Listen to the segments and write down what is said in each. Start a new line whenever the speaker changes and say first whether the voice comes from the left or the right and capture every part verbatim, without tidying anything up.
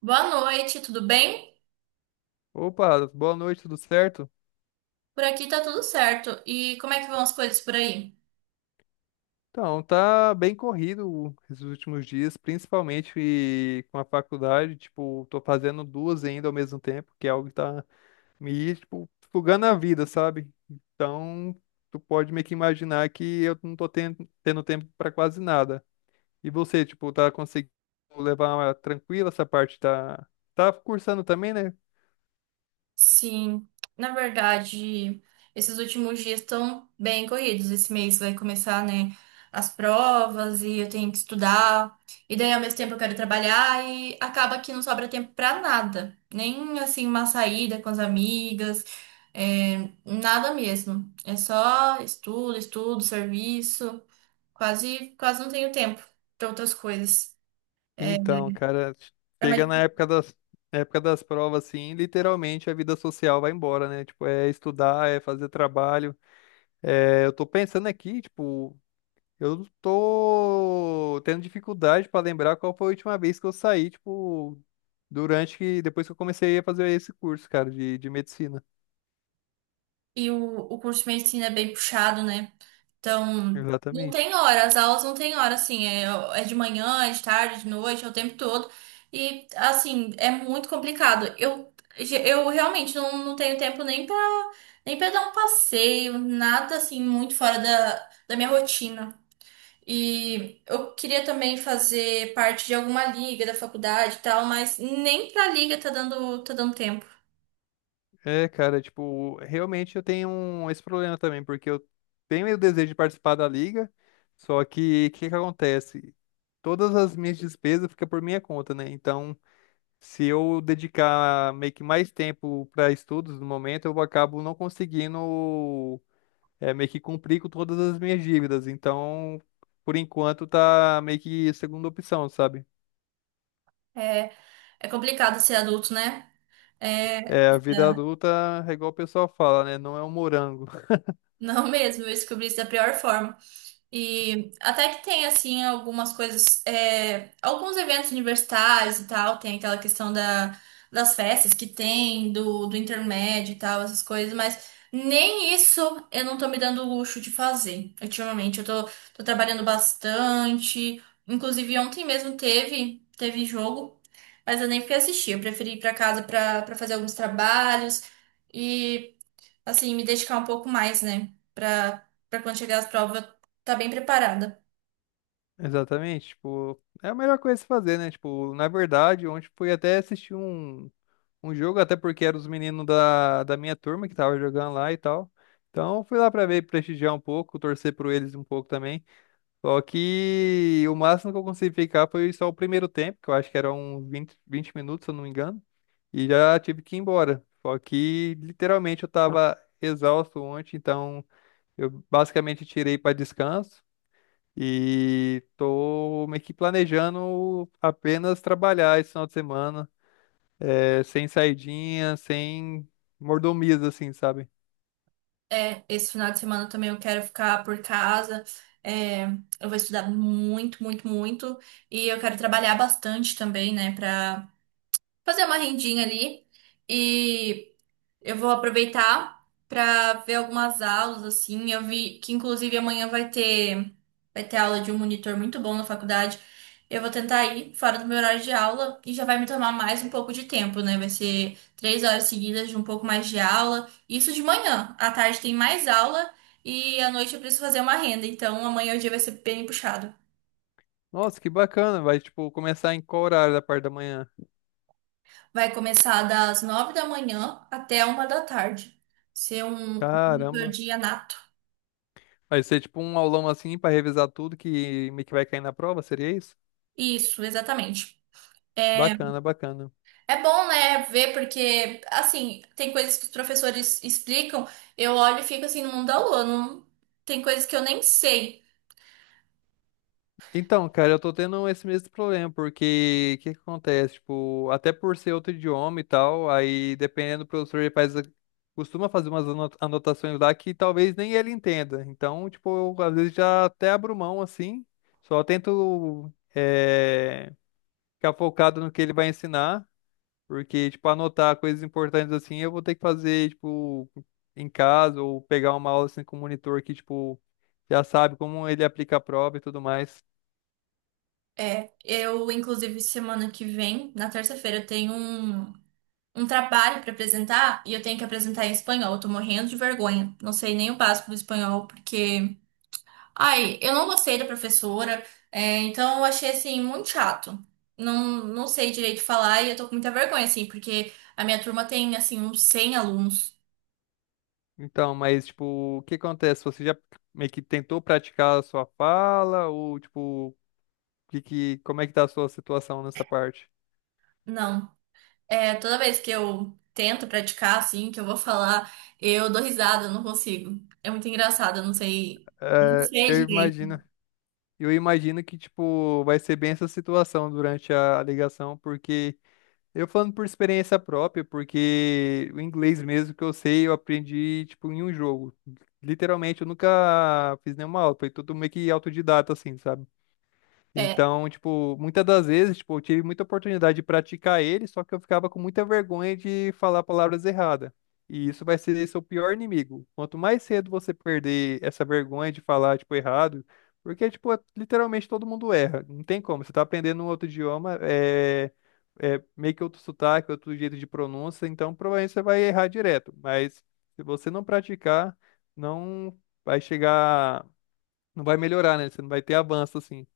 right: Boa noite, tudo bem?
left: Opa, boa noite, tudo certo?
right: Por aqui tá tudo certo. E como é que vão as coisas por aí?
left: Então, tá bem corrido esses últimos dias, principalmente com a faculdade, tipo, tô fazendo duas ainda ao mesmo tempo, que é algo que tá me, tipo, sugando a vida, sabe? Então, tu pode meio que imaginar que eu não tô tendo, tendo tempo pra quase nada. E você, tipo, tá conseguindo levar tranquila essa parte, tá, tá cursando também, né?
right: Sim, na verdade, esses últimos dias estão bem corridos. Esse mês vai começar, né, as provas e eu tenho que estudar. E daí, ao mesmo tempo, eu quero trabalhar e acaba que não sobra tempo pra nada. Nem, assim, uma saída com as amigas, é, nada mesmo. É só estudo, estudo, serviço. Quase, quase não tenho tempo pra outras coisas.
left: Então, cara,
right: É uma
left: chega na época das, época das provas, assim, literalmente a vida social vai embora, né? Tipo, é estudar, é fazer trabalho. É, eu tô pensando aqui, tipo, eu tô tendo dificuldade pra lembrar qual foi a última vez que eu saí, tipo, durante que, depois que eu comecei a fazer esse curso, cara, de, de medicina.
right: E o, o curso de medicina é bem puxado, né? Então, não
left: Exatamente.
right: tem hora, as aulas não tem hora, assim, é, é de manhã, é de tarde, de noite, é o tempo todo. E, assim, é muito complicado. Eu, eu realmente não, não tenho tempo nem pra, nem pra dar um passeio, nada, assim, muito fora da, da minha rotina. E eu queria também fazer parte de alguma liga da faculdade e tal, mas nem pra liga tá dando, tá dando tempo.
left: É, cara, tipo, realmente eu tenho um- esse problema também, porque eu tenho o desejo de participar da liga, só que o que que acontece? Todas as minhas despesas ficam por minha conta, né? Então, se eu dedicar meio que mais tempo para estudos no momento, eu acabo não conseguindo é, meio que cumprir com todas as minhas dívidas. Então, por enquanto, tá meio que segunda opção, sabe?
right: É, é complicado ser adulto, né? É,
left: É, a vida adulta, é igual o pessoal fala, né? Não é um morango.
right: Não mesmo, eu descobri isso da pior forma. E até que tem, assim, algumas coisas, é, alguns eventos universitários e tal, tem aquela questão da, das festas que tem, do, do intermédio e tal, essas coisas, mas nem isso eu não tô me dando o luxo de fazer ultimamente. Eu tô, tô trabalhando bastante, inclusive ontem mesmo teve, teve jogo, mas eu nem fui assistir, eu preferi ir pra casa pra, pra fazer alguns trabalhos. E assim, me dedicar um pouco mais, né? Pra, pra quando chegar as provas, tá bem preparada.
left: Exatamente, tipo, é a melhor coisa a se fazer, né? Tipo, na verdade, ontem fui até assistir um, um jogo, até porque eram os meninos da, da minha turma que tava jogando lá e tal. Então, fui lá pra ver, prestigiar um pouco, torcer por eles um pouco também. Só que o máximo que eu consegui ficar foi só o primeiro tempo, que eu acho que era uns vinte vinte minutos, se eu não me engano, e já tive que ir embora. Só que, literalmente, eu tava exausto ontem, então eu basicamente tirei pra descanso. E tô meio que planejando apenas trabalhar esse final de semana, é, sem saidinha, sem mordomias, assim, sabe?
right: É, esse final de semana também eu quero ficar por casa. É, eu vou estudar muito, muito, muito. E eu quero trabalhar bastante também, né? Pra fazer uma rendinha ali. E. Eu vou aproveitar para ver algumas aulas, assim. Eu vi que, inclusive, amanhã vai ter, vai ter aula de um monitor muito bom na faculdade. Eu vou tentar ir fora do meu horário de aula e já vai me tomar mais um pouco de tempo, né? Vai ser três horas seguidas de um pouco mais de aula. Isso de manhã. À tarde tem mais aula e à noite eu preciso fazer uma renda. Então, amanhã o dia vai ser bem puxado.
left: Nossa, que bacana! Vai, tipo, começar em qual horário da parte da manhã?
right: Vai começar das nove da manhã até uma da tarde. Ser um um monitor
left: Caramba!
right: de Anato.
left: Vai ser tipo um aulão assim pra revisar tudo que meio que vai cair na prova, seria isso?
right: Isso, exatamente. É,
left: Bacana, bacana.
right: é bom, né, ver, porque, assim, tem coisas que os professores explicam, eu olho e fico assim no mundo da lua, não- tem coisas que eu nem sei.
left: Então, cara, eu tô tendo esse mesmo problema, porque o que que acontece? Tipo, até por ser outro idioma e tal, aí dependendo do professor, ele faz, a- costuma fazer umas ano- anotações lá que talvez nem ele entenda. Então, tipo, eu, às vezes já até abro mão assim, só tento eh, ficar focado no que ele vai ensinar, porque, tipo, anotar coisas importantes assim, eu vou ter que fazer, tipo, em casa ou pegar uma aula assim com o monitor que, tipo, já sabe como ele aplica a prova e tudo mais.
right: É, eu, inclusive, semana que vem, na terça-feira, eu tenho um, um trabalho para apresentar e eu tenho que apresentar em espanhol, eu tô morrendo de vergonha, não sei nem o básico do espanhol, porque ai, eu não gostei da professora, é, então eu achei assim muito chato. Não, não sei direito falar e eu tô com muita vergonha, assim, porque a minha turma tem assim uns cem alunos.
left: Então, mas tipo, o que acontece? Você já meio que tentou praticar a sua fala ou tipo, que, que, como é que tá a sua situação nessa parte?
right: Não. É, toda vez que eu tento praticar, assim, que eu vou falar, eu dou risada, eu não consigo. É muito engraçado, eu não sei. Não
left: É,
right: sei
left: eu imagino,
right: direito.
left: eu imagino que tipo vai ser bem essa situação durante a ligação, porque eu falando por experiência própria, porque o inglês mesmo que eu sei, eu aprendi tipo em um jogo. Literalmente, eu nunca fiz nenhuma aula, foi tudo meio que autodidata assim, sabe?
right: É,
left: Então, tipo, muitas das vezes, tipo, eu tive muita oportunidade de praticar ele, só que eu ficava com muita vergonha de falar palavras erradas. E isso vai ser seu pior inimigo. Quanto mais cedo você perder essa vergonha de falar, tipo, errado, porque, tipo, é- literalmente todo mundo erra. Não tem como. Você tá aprendendo um outro idioma, é, é meio que outro sotaque, outro jeito de pronúncia, então provavelmente você vai errar direto. Mas se você não praticar, não vai chegar, não vai melhorar, né? Você não vai ter avanço, assim.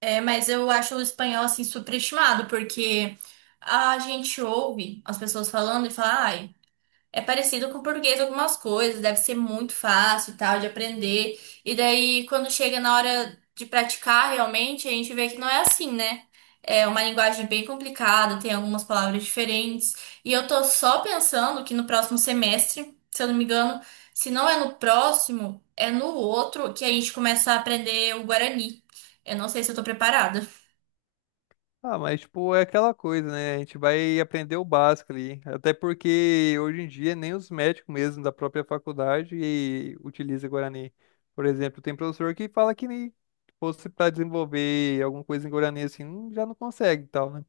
right: é, mas eu acho o espanhol assim superestimado, porque a gente ouve as pessoas falando e fala, ai. É parecido com o português algumas coisas, deve ser muito fácil e tal de aprender. E daí, quando chega na hora de praticar realmente, a gente vê que não é assim, né? É uma linguagem bem complicada, tem algumas palavras diferentes. E eu tô só pensando que no próximo semestre, se eu não me engano, se não é no próximo, é no outro que a gente começa a aprender o Guarani. Eu não sei se eu tô preparada.
left: Ah, mas tipo, é aquela coisa, né? A gente vai aprender o básico ali. Até porque hoje em dia nem os médicos mesmo da própria faculdade utilizam Guarani. Por exemplo, tem professor que fala que nem fosse para desenvolver alguma coisa em Guarani assim, hum, já não consegue e tal, né?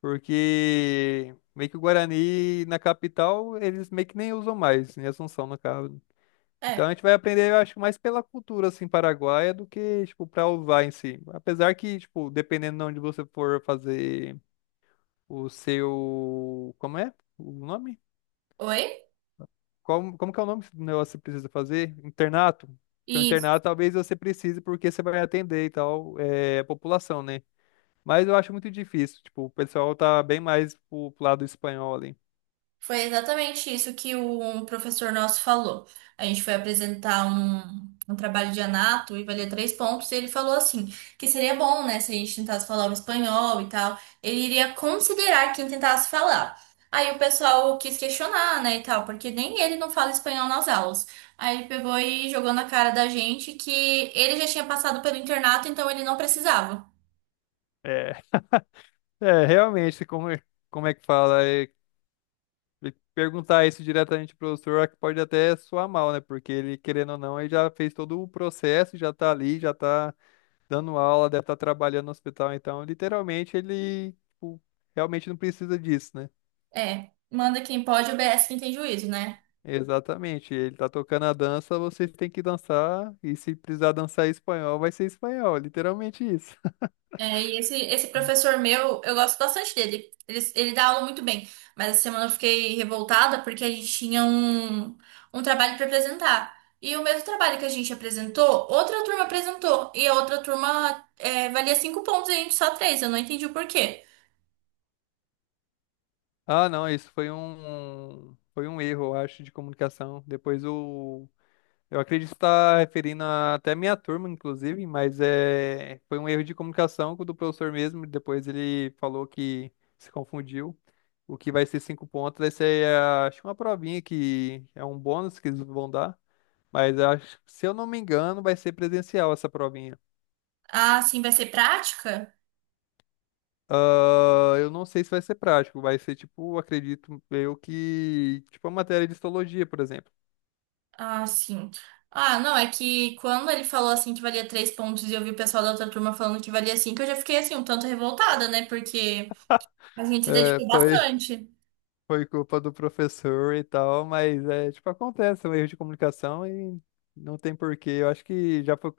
left: Porque meio que o Guarani na capital, eles meio que nem usam mais, em Assunção, no caso. Então
right: É.
left: a gente vai aprender, eu acho, mais pela cultura, assim, paraguaia do que, tipo, pra usar em si. Apesar que, tipo, dependendo de onde você for fazer o seu. Como é o nome?
right: Oi?
left: Como, como que é o nome do negócio que você precisa fazer? Internato? Então, internato talvez você precise, porque você vai atender e tal, é, a população, né? Mas eu acho muito difícil. Tipo, o pessoal tá bem mais pro, pro lado espanhol ali.
right: Foi exatamente isso que o- um professor nosso falou. A gente foi apresentar um, um trabalho de anato e valia três pontos, e ele falou assim, que seria bom, né, se a gente tentasse falar o espanhol e tal. Ele iria considerar quem tentasse falar. Aí o pessoal quis questionar, né, e tal, porque nem ele não fala espanhol nas aulas. Aí ele pegou e jogou na cara da gente que ele já tinha passado pelo internato, então ele não precisava.
left: É, é realmente, como, é- como é que fala? É, perguntar isso diretamente pro professor pode até soar mal, né? Porque ele, querendo ou não, ele já fez todo o processo, já tá ali, já tá dando aula, deve estar trabalhando no hospital, então literalmente ele tipo, realmente não precisa disso, né?
right: É, manda quem pode, obedece quem tem juízo, né?
left: Exatamente, ele tá tocando a dança, você tem que dançar, e se precisar dançar em espanhol, vai ser em espanhol, literalmente isso.
right: É, e esse, esse professor meu, eu gosto bastante dele. Ele, ele dá aula muito bem. Mas essa semana eu fiquei revoltada porque a gente tinha um, um trabalho para apresentar. E o mesmo trabalho que a gente apresentou, outra turma apresentou. E a outra turma é, valia cinco pontos e a gente só três. Eu não entendi o porquê.
left: Ah, não, isso foi um foi um erro, eu acho, de comunicação. Depois o Eu acredito estar referindo a- até a minha turma, inclusive, mas é, foi um erro de comunicação com o do professor mesmo. Depois ele falou que se confundiu. O que vai ser cinco pontos vai ser, ah, acho que uma provinha que é um bônus que eles vão dar. Mas acho, se eu não me engano, vai ser presencial essa provinha.
right: Ah, sim, vai ser prática?
left: Ah, eu não sei se vai ser prático, vai ser tipo, acredito eu que, tipo a matéria de histologia, por exemplo.
right: Ah, sim. Ah, não, é que quando ele falou assim que valia três pontos e eu vi o pessoal da outra turma falando que valia cinco, eu já fiquei assim um tanto revoltada, né? Porque a gente se
left: É,
right: dedicou
left: foi
right: bastante.
left: foi culpa do professor e tal, mas é, tipo, acontece, é um erro de comunicação e não tem porquê. Eu acho que já foi,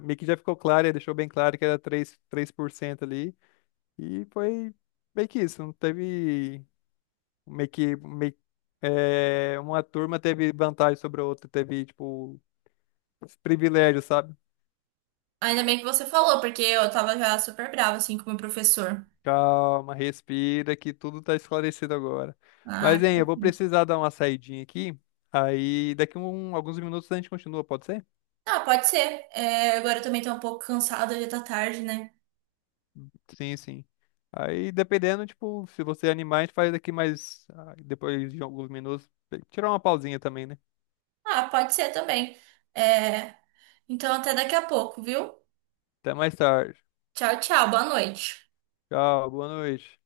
left: meio que já ficou claro, ele deixou bem claro que era três três por cento ali, e foi meio que isso, não teve meio que meio, é, uma turma teve vantagem sobre a outra, teve, tipo, esse privilégio, sabe?
right: Ainda bem que você falou, porque eu tava já super brava, assim, com o meu professor.
left: Calma, respira, que tudo tá esclarecido agora.
right: Ah,
left: Mas, hein, eu vou precisar dar uma saidinha aqui, aí daqui um, alguns minutos a gente continua, pode ser?
right: ah, pode ser. É, agora eu também tô um pouco cansada, já tá tarde, né?
left: Sim, sim. Aí, dependendo, tipo, se você animar, a gente faz daqui mais ah, depois de alguns minutos. Tirar uma pausinha também, né?
right: Ah, pode ser também. É, então até daqui a pouco, viu?
left: Até mais tarde.
right: Tchau, tchau, boa noite.
left: Tchau, boa noite.